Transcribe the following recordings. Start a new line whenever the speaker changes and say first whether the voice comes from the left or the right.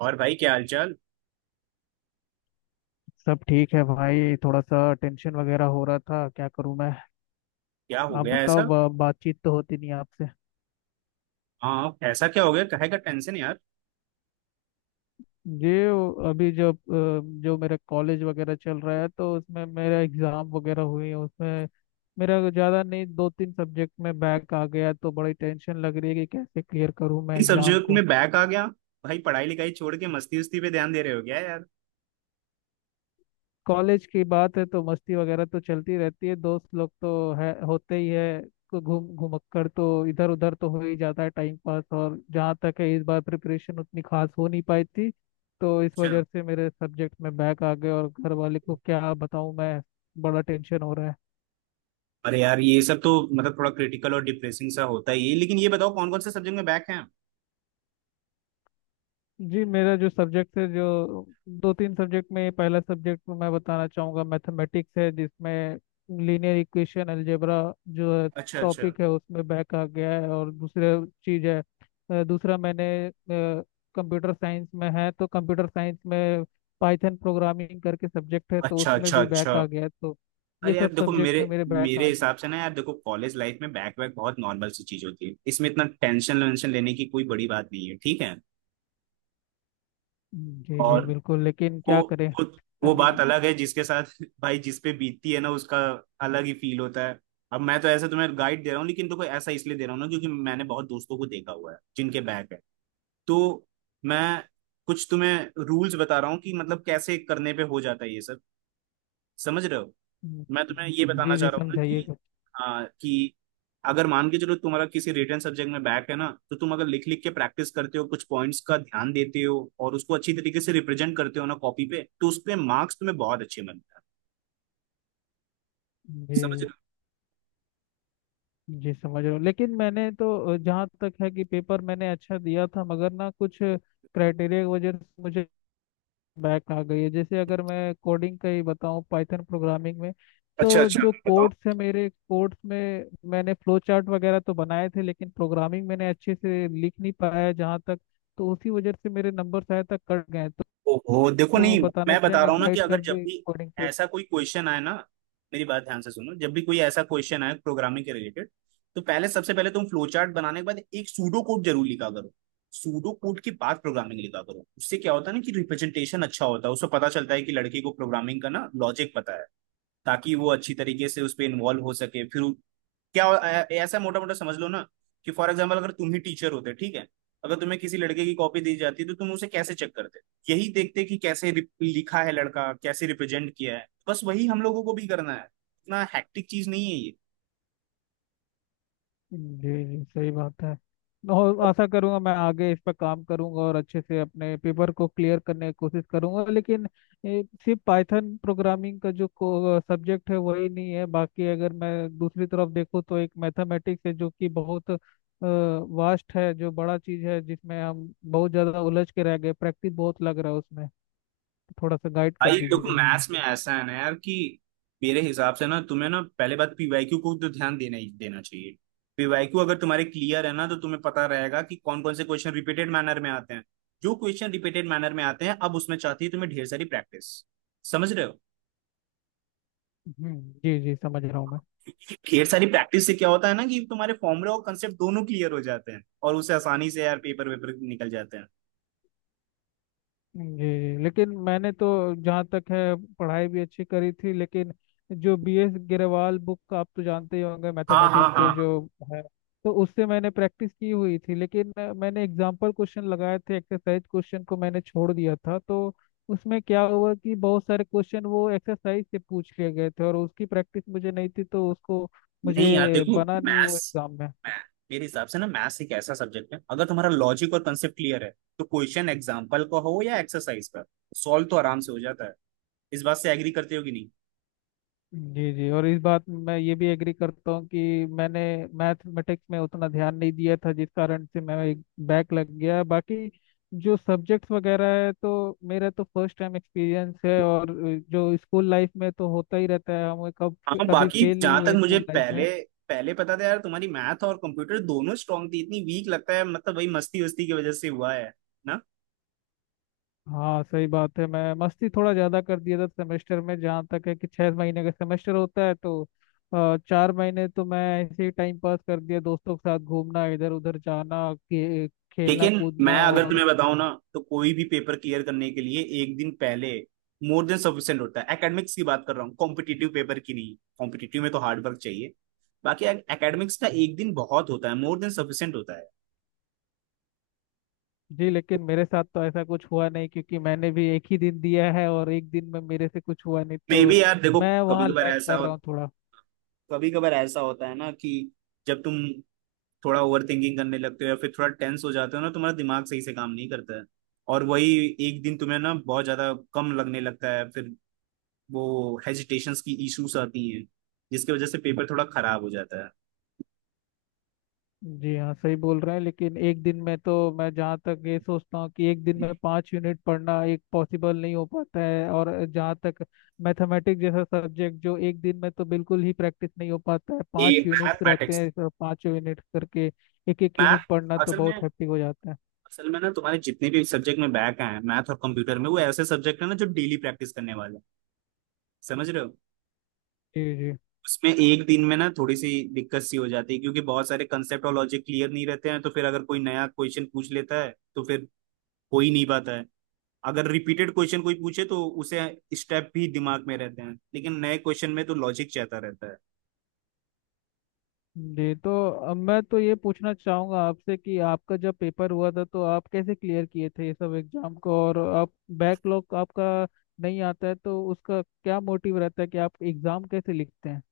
right: और भाई, क्या हालचाल?
left: सब ठीक है भाई। थोड़ा सा टेंशन वगैरह हो रहा था, क्या करूं मैं।
right: क्या हो
left: आप
right: गया
left: बताओ,
right: ऐसा?
left: बातचीत तो होती नहीं आपसे।
right: हाँ, ऐसा क्या हो गया? काहे का टेंशन यार?
left: ये अभी जब जो मेरा कॉलेज वगैरह चल रहा है, तो उसमें मेरा एग्जाम वगैरह हुई है, उसमें मेरा ज़्यादा नहीं, दो तीन सब्जेक्ट में बैक आ गया, तो बड़ी टेंशन लग रही है कि कैसे क्लियर करूं मैं
right: इस
left: एग्जाम
right: सब्जेक्ट
left: को।
right: में बैक आ गया? भाई, पढ़ाई लिखाई छोड़ के मस्ती उस्ती पे ध्यान दे रहे हो क्या यार?
left: कॉलेज की बात है तो मस्ती वगैरह तो चलती रहती है, दोस्त लोग तो है, होते ही है। को घूम घुमक्कर तो इधर उधर तो हो ही जाता है टाइम पास। और जहाँ तक है, इस बार प्रिपरेशन उतनी खास हो नहीं पाई थी, तो इस
right: अच्छा।
left: वजह से मेरे सब्जेक्ट में बैक आ गए। और घर वाले को क्या बताऊँ मैं, बड़ा टेंशन हो रहा है।
right: अरे यार, ये सब तो मतलब थोड़ा क्रिटिकल और डिप्रेसिंग सा होता ही है, लेकिन ये बताओ कौन कौन से सब्जेक्ट में बैक हैं?
left: जी, मेरा जो सब्जेक्ट है, जो दो तीन सब्जेक्ट में, पहला सब्जेक्ट मैं बताना चाहूँगा मैथमेटिक्स है, जिसमें लीनियर इक्वेशन अलजेब्रा जो है
right: अच्छा, अच्छा,
left: टॉपिक है, उसमें बैक आ गया है। और दूसरा चीज़ है, दूसरा मैंने कंप्यूटर साइंस में है, तो कंप्यूटर साइंस में पाइथन प्रोग्रामिंग करके सब्जेक्ट है, तो
right: अच्छा,
left: उसमें
right: अच्छा,
left: भी
right: अच्छा।
left: बैक आ गया है। तो ये
right: अरे
left: सब
right: यार देखो,
left: सब्जेक्ट
right: मेरे
left: में मेरे बैक
right: मेरे
left: आ गया।
right: हिसाब से ना यार, देखो कॉलेज लाइफ में बैक बैक बहुत नॉर्मल सी चीज होती है। इसमें इतना टेंशन वेंशन लेने की कोई बड़ी बात नहीं है, ठीक है।
left: जी जी
right: और
left: बिल्कुल, लेकिन
right: वो
left: क्या करें।
right: वो वो
left: अभी
right: बात अलग है, जिसके साथ भाई जिस पे बीतती है ना, उसका अलग ही फील होता है। अब मैं तो ऐसे तुम्हें गाइड दे रहा हूँ, लेकिन तो कोई ऐसा इसलिए दे रहा हूँ ना क्योंकि मैंने बहुत दोस्तों को देखा हुआ है जिनके बैक है। तो मैं कुछ तुम्हें रूल्स बता रहा हूँ कि मतलब कैसे करने पे हो जाता है ये सब। समझ रहे हो? मैं तुम्हें ये बताना
left: जी जी
right: चाह रहा हूँ ना,
left: समझाइए
right: कि
left: कुछ।
right: हाँ, कि अगर मान के चलो तुम्हारा किसी रिटर्न सब्जेक्ट में बैक है ना, तो तुम अगर लिख लिख के प्रैक्टिस करते हो, कुछ पॉइंट्स का ध्यान देते हो और उसको अच्छी तरीके से रिप्रेजेंट करते हो ना कॉपी पे, तो उस पे मार्क्स तुम्हें बहुत अच्छे मिलते हैं। समझ रहे
left: जी
right: हो?
left: जी, समझ रहा हूँ, लेकिन मैंने तो, जहाँ तक है कि पेपर मैंने अच्छा दिया था, मगर ना कुछ क्राइटेरिया की वजह से मुझे बैक आ गई है। जैसे अगर मैं कोडिंग का ही बताऊँ, पाइथन प्रोग्रामिंग में,
right: अच्छा
left: तो
right: अच्छा,
left: जो
right: बताओ।
left: कोड्स है मेरे कोड्स में, मैंने फ्लो चार्ट वगैरह तो बनाए थे, लेकिन प्रोग्रामिंग मैंने अच्छे से लिख नहीं पाया जहाँ तक। तो उसी वजह से मेरे नंबर शायद तक कट गए हैं। तो
right: ओहो देखो,
left: वो
right: नहीं,
left: बताना
right: मैं बता
left: चाहेंगे,
right: रहा हूँ ना कि
left: गाइड
right: अगर
left: कर
right: जब
left: दे
right: भी
left: कोडिंग पे।
right: ऐसा कोई क्वेश्चन आए ना, मेरी बात ध्यान से सुनो। जब भी कोई ऐसा क्वेश्चन आए प्रोग्रामिंग के रिलेटेड, तो पहले, सबसे पहले तुम फ्लो चार्ट बनाने के बाद एक सूडो कोड जरूर लिखा करो। सूडो कोड के बाद प्रोग्रामिंग लिखा करो। उससे क्या होता है ना कि रिप्रेजेंटेशन अच्छा होता है, उससे पता चलता है कि लड़के को प्रोग्रामिंग का ना लॉजिक पता है, ताकि वो अच्छी तरीके से उस पर इन्वॉल्व हो सके। फिर क्या, ऐसा मोटा मोटा समझ लो ना कि फॉर एग्जाम्पल, अगर तुम ही टीचर होते, ठीक है, अगर तुम्हें किसी लड़के की कॉपी दी जाती तो तुम उसे कैसे चेक करते? यही देखते कि कैसे लिखा है लड़का, कैसे रिप्रेजेंट किया है। बस वही हम लोगों को भी करना है। इतना हैक्टिक चीज नहीं है ये।
left: जी जी सही बात है। और आशा करूंगा मैं आगे इस पर काम करूंगा और अच्छे से अपने पेपर को क्लियर करने की कोशिश करूंगा। लेकिन सिर्फ पाइथन प्रोग्रामिंग का जो सब्जेक्ट है वही नहीं है, बाकी अगर मैं दूसरी तरफ देखूँ तो एक मैथमेटिक्स है जो कि बहुत वास्ट है, जो बड़ा चीज है, जिसमें हम बहुत ज्यादा उलझ के रह गए। प्रैक्टिस बहुत लग रहा है उसमें, थोड़ा सा गाइड कर
right: भाई देखो,
left: दीजिए।
right: मैथ्स में ऐसा है ना यार, कि मेरे हिसाब से ना, तुम्हें ना पहले बात पीवाईक्यू को तो ध्यान देना ही देना चाहिए। पीवाईक्यू अगर तुम्हारे क्लियर है ना, तो तुम्हें पता रहेगा कि कौन कौन से क्वेश्चन रिपीटेड मैनर में आते हैं। जो क्वेश्चन रिपीटेड मैनर में आते हैं, अब उसमें चाहती है तुम्हें ढेर सारी प्रैक्टिस। समझ रहे हो?
left: हम्म, जी जी समझ रहा हूँ मैं।
right: ढेर सारी प्रैक्टिस से क्या होता है ना कि तुम्हारे फॉर्मूला और कंसेप्ट दोनों क्लियर हो जाते हैं, और उससे आसानी से यार पेपर वेपर निकल जाते हैं।
left: जी लेकिन मैंने तो जहाँ तक है पढ़ाई भी अच्छी करी थी लेकिन, जो बी एस गिरवाल बुक का आप तो जानते ही होंगे
right: हाँ हाँ
left: मैथमेटिक्स के
right: हाँ।
left: जो है, तो उससे मैंने प्रैक्टिस की हुई थी। लेकिन मैंने एग्जाम्पल क्वेश्चन लगाए थे, एक्सरसाइज क्वेश्चन को मैंने छोड़ दिया था। तो उसमें क्या हुआ कि बहुत सारे क्वेश्चन वो एक्सरसाइज से पूछ लिए गए थे और उसकी प्रैक्टिस मुझे नहीं थी, तो उसको
right: नहीं यार,
left: मुझे
right: देखो
left: बना नहीं वो
right: मैथ्स,
left: एग्जाम में।
right: मेरे हिसाब से ना मैथ्स एक ऐसा सब्जेक्ट है, अगर तुम्हारा लॉजिक और कंसेप्ट क्लियर है, तो क्वेश्चन एग्जाम्पल का हो या एक्सरसाइज का, सॉल्व तो आराम से हो जाता है। इस बात से एग्री करते हो कि नहीं?
left: जी जी, और इस बात में मैं ये भी एग्री करता हूँ कि मैंने मैथमेटिक्स में उतना ध्यान नहीं दिया था, जिस कारण से मैं एक बैक लग गया। बाकी जो सब्जेक्ट्स वगैरह है, तो मेरा तो फर्स्ट टाइम एक्सपीरियंस है। और जो स्कूल लाइफ में तो होता ही रहता है, हम कब
right: हाँ,
left: कभी
right: बाकी
left: फेल नहीं
right: जहां तक
left: हुए
right: मुझे
left: स्कूल लाइफ में।
right: पहले, पहले पता था यार, तुम्हारी मैथ और कंप्यूटर दोनों स्ट्रांग थी, इतनी वीक लगता है, मतलब वही मस्ती वस्ती की वजह से हुआ है ना।
left: हाँ सही बात है, मैं मस्ती थोड़ा ज्यादा कर दिया था सेमेस्टर में। जहाँ तक है कि 6 महीने का सेमेस्टर होता है, तो 4 महीने तो मैं ऐसे ही टाइम पास कर दिया, दोस्तों के साथ घूमना, इधर उधर जाना, खेलना
right: लेकिन मैं
left: कूदना
right: अगर
left: और।
right: तुम्हें बताऊं ना, तो कोई भी पेपर क्लियर करने के लिए एक दिन पहले मोर देन सफिशिएंट होता है। एकेडमिक्स की बात कर रहा हूँ, कॉम्पिटिटिव पेपर की नहीं। कॉम्पिटिटिव में तो हार्ड वर्क चाहिए, बाकी एकेडमिक्स का एक दिन बहुत होता है, मोर देन सफिशिएंट होता है।
left: जी लेकिन मेरे साथ तो ऐसा कुछ हुआ नहीं, क्योंकि मैंने भी एक ही दिन दिया है और एक दिन में मेरे से कुछ हुआ नहीं,
right: मे
left: तो
right: बी यार, देखो
left: मैं
right: कभी
left: वहाँ
right: कभार
left: लैग
right: ऐसा
left: कर
right: हो,
left: रहा हूँ थोड़ा।
right: कभी कभार ऐसा होता है ना कि जब तुम थोड़ा ओवर थिंकिंग करने लगते हो या फिर थोड़ा टेंस हो जाते हो ना, तुम्हारा दिमाग सही से काम नहीं करता है, और वही एक दिन तुम्हें ना बहुत ज्यादा कम लगने लगता है। फिर वो हेजिटेशंस की इश्यूज आती हैं, जिसकी वजह से पेपर थोड़ा खराब हो जाता है।
left: जी हाँ सही बोल रहे हैं, लेकिन एक दिन में तो मैं जहाँ तक ये सोचता हूँ कि एक दिन में 5 यूनिट पढ़ना एक पॉसिबल नहीं हो पाता है। और जहाँ तक मैथमेटिक्स जैसा सब्जेक्ट, जो एक दिन में तो बिल्कुल ही प्रैक्टिस नहीं हो पाता है,
right: ये
left: 5 यूनिट्स रहते
right: मैथमेटिक्स
left: हैं, पाँचों यूनिट करके एक एक यूनिट
right: मैथ,
left: पढ़ना तो
right: असल में
left: बहुत हैप्पी हो जाता है।
right: असल में ना तुम्हारे जितने भी सब्जेक्ट में बैक हैं, मैथ और कंप्यूटर में, वो ऐसे सब्जेक्ट है ना जो डेली प्रैक्टिस करने वाले हैं। समझ रहे हो?
left: जी जी
right: उसमें एक दिन में ना थोड़ी सी दिक्कत सी हो जाती है, क्योंकि बहुत सारे कंसेप्ट और लॉजिक क्लियर नहीं रहते हैं, तो फिर अगर कोई नया क्वेश्चन पूछ लेता है तो फिर हो ही नहीं पाता है। अगर रिपीटेड क्वेश्चन कोई पूछे, तो उसे स्टेप भी दिमाग में रहते हैं, लेकिन नए क्वेश्चन में तो लॉजिक चाहता रहता है।
left: जी। तो अब मैं तो ये पूछना चाहूंगा आपसे कि आपका जब पेपर हुआ था तो आप कैसे क्लियर किए थे ये सब एग्जाम को, और आप बैकलॉग आपका नहीं आता है, तो उसका क्या मोटिव रहता है कि आप एग्जाम कैसे लिखते हैं।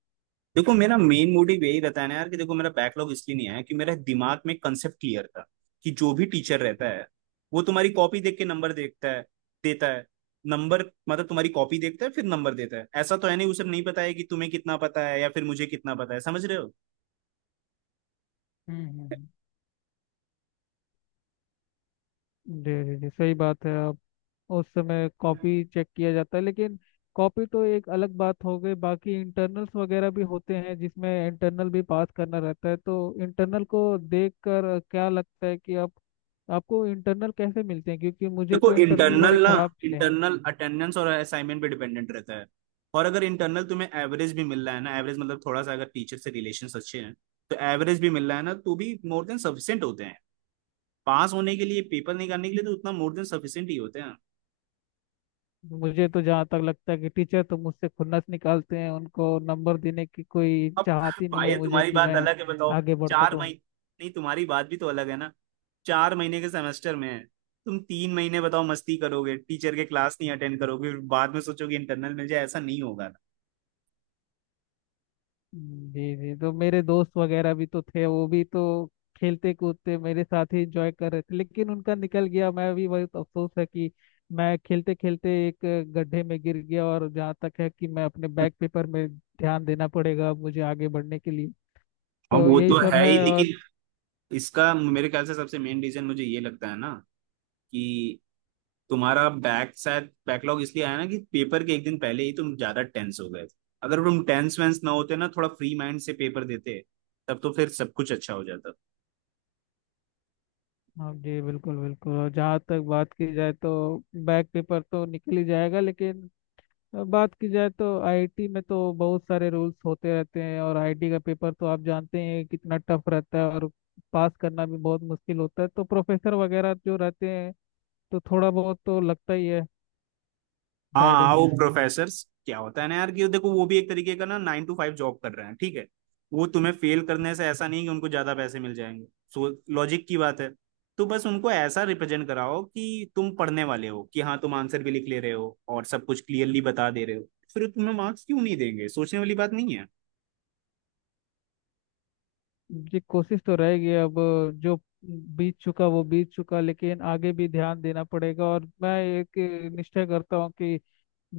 right: देखो, मेरा मेन मोटिव यही रहता है ना यार, कि देखो मेरा बैकलॉग इसलिए नहीं आया कि मेरे दिमाग में कंसेप्ट क्लियर था, कि जो भी टीचर रहता है, वो तुम्हारी कॉपी देख के नंबर देखता है, देता है नंबर। मतलब तुम्हारी कॉपी देखता है फिर नंबर देता है, ऐसा तो है नहीं। उसे नहीं पता है कि तुम्हें कितना पता है या फिर मुझे कितना पता है। समझ रहे हो?
left: हम्म हम्म, हम्म। जी जी जी सही बात है। उस समय कॉपी चेक किया जाता है, लेकिन कॉपी तो एक अलग बात हो गई, बाकी इंटरनल्स वगैरह भी होते हैं जिसमें इंटरनल भी पास करना रहता है। तो इंटरनल को देखकर क्या लगता है कि आप, आपको इंटरनल कैसे मिलते हैं, क्योंकि मुझे तो
right: देखो
left: इंटरनल
right: इंटरनल
left: बड़े
right: ना,
left: खराब मिले हैं।
right: इंटरनल अटेंडेंस और असाइनमेंट पे डिपेंडेंट रहता है, और अगर इंटरनल तुम्हें एवरेज भी मिल रहा है ना, एवरेज मतलब थोड़ा सा अगर टीचर से रिलेशन अच्छे हैं, तो एवरेज भी मिल रहा है ना, तो भी मोर देन सफिशियंट होते हैं। पास होने के लिए, पेपर निकालने के लिए तो उतना मोर देन सफिशिएंट ही होते हैं।
left: मुझे तो जहाँ तक लगता है कि टीचर तो मुझसे खुन्नस निकालते हैं, उनको नंबर देने की कोई
right: अब
left: चाहत ही नहीं
right: भाई,
left: है मुझे
right: तुम्हारी
left: कि
right: बात
left: मैं
right: अलग है, बताओ।
left: आगे बढ़
right: चार
left: सकूं।
right: महीने, नहीं तुम्हारी बात भी तो अलग है ना। चार महीने के सेमेस्टर में है, तुम तीन महीने बताओ मस्ती करोगे, टीचर के क्लास नहीं अटेंड करोगे, फिर बाद में सोचोगे इंटरनल मिल जाए, ऐसा नहीं होगा।
left: जी जी, तो मेरे दोस्त वगैरह भी तो थे, वो भी तो खेलते कूदते मेरे साथ ही एंजॉय कर रहे थे, लेकिन उनका निकल गया। मैं भी बहुत अफसोस है कि मैं खेलते खेलते एक गड्ढे में गिर गया। और जहाँ तक है कि मैं अपने बैक पेपर में ध्यान देना पड़ेगा मुझे आगे बढ़ने के लिए।
right: अब
left: तो
right: वो
left: यही
right: तो
left: सब
right: है
left: है।
right: ही,
left: और
right: लेकिन इसका मेरे ख्याल से सबसे मेन रीजन मुझे ये लगता है ना कि तुम्हारा बैक शायद बैकलॉग इसलिए आया ना कि पेपर के एक दिन पहले ही तुम ज्यादा टेंस हो गए थे। अगर तुम टेंस वेंस ना होते ना, थोड़ा फ्री माइंड से पेपर देते, तब तो फिर सब कुछ अच्छा हो जाता।
left: हाँ जी, बिल्कुल बिल्कुल। और जहाँ तक बात की जाए तो बैक पेपर तो निकल ही जाएगा, लेकिन अब बात की जाए तो आईआईटी में तो बहुत सारे रूल्स होते रहते हैं, और आईआईटी का पेपर तो आप जानते हैं कितना टफ रहता है और पास करना भी बहुत मुश्किल होता है। तो प्रोफेसर वगैरह जो रहते हैं, तो थोड़ा बहुत तो लगता ही है
right: हाँ हाँ, वो
left: गाइडेंस।
right: प्रोफेसर्स क्या होता है ना यार, कि देखो वो भी एक तरीके का ना नाइन टू फाइव जॉब कर रहे हैं, ठीक है। वो तुम्हें फेल करने से ऐसा नहीं कि उनको ज्यादा पैसे मिल जाएंगे। सो लॉजिक की बात है। तो बस उनको ऐसा रिप्रेजेंट कराओ कि तुम पढ़ने वाले हो, कि हाँ तुम आंसर भी लिख ले रहे हो और सब कुछ क्लियरली बता दे रहे हो, फिर तुम्हें मार्क्स क्यों नहीं देंगे? सोचने वाली बात नहीं है।
left: जी कोशिश तो रहेगी। अब जो बीत चुका वो बीत चुका, लेकिन आगे भी ध्यान देना पड़ेगा। और मैं एक निश्चय करता हूँ कि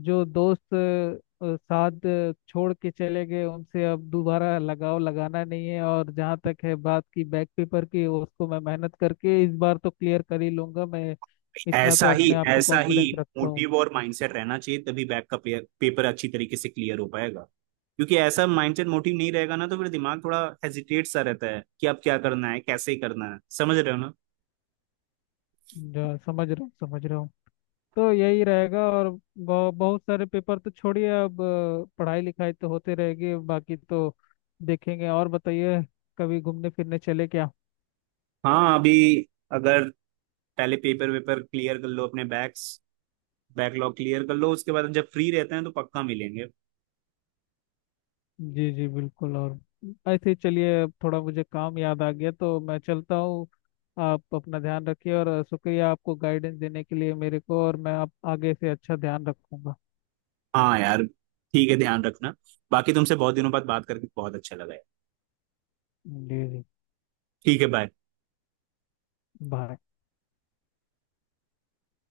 left: जो दोस्त साथ छोड़ के चले गए उनसे अब दोबारा लगाव लगाना नहीं है। और जहाँ तक है बात की बैक पेपर की, उसको मैं मेहनत करके इस बार तो क्लियर कर ही लूंगा। मैं इतना तो
right: ऐसा ही,
left: अपने आप को
right: ऐसा ही
left: कॉन्फिडेंस रखता हूँ।
right: मोटिव और माइंडसेट रहना चाहिए, तभी बैक का पेपर अच्छी तरीके से क्लियर हो पाएगा। क्योंकि ऐसा माइंडसेट मोटिव नहीं रहेगा ना, तो फिर दिमाग थोड़ा हेजिटेट सा रहता है कि अब क्या करना है, कैसे करना है। समझ रहे हो ना?
left: जो समझ रहा हूँ समझ रहा हूँ। तो यही रहेगा। और बहुत सारे पेपर तो छोड़िए। अब पढ़ाई लिखाई तो होते रहेगी, बाकी तो देखेंगे। और बताइए कभी घूमने फिरने चले क्या।
right: हाँ अभी, अगर पहले पेपर वेपर क्लियर कर लो, अपने बैक्स बैकलॉग क्लियर कर लो, उसके बाद जब फ्री रहते हैं तो पक्का मिलेंगे।
left: जी जी बिल्कुल। और ऐसे ही चलिए, अब थोड़ा मुझे काम याद आ गया तो मैं चलता हूँ। आप अपना ध्यान रखिए, और शुक्रिया आपको गाइडेंस देने के लिए मेरे को, और मैं आप आगे से अच्छा ध्यान रखूंगा।
right: हाँ यार, ठीक है ध्यान रखना। बाकी तुमसे बहुत दिनों बाद बात करके बहुत अच्छा लगा यार।
left: जी जी।
right: ठीक है, बाय।
left: बाय।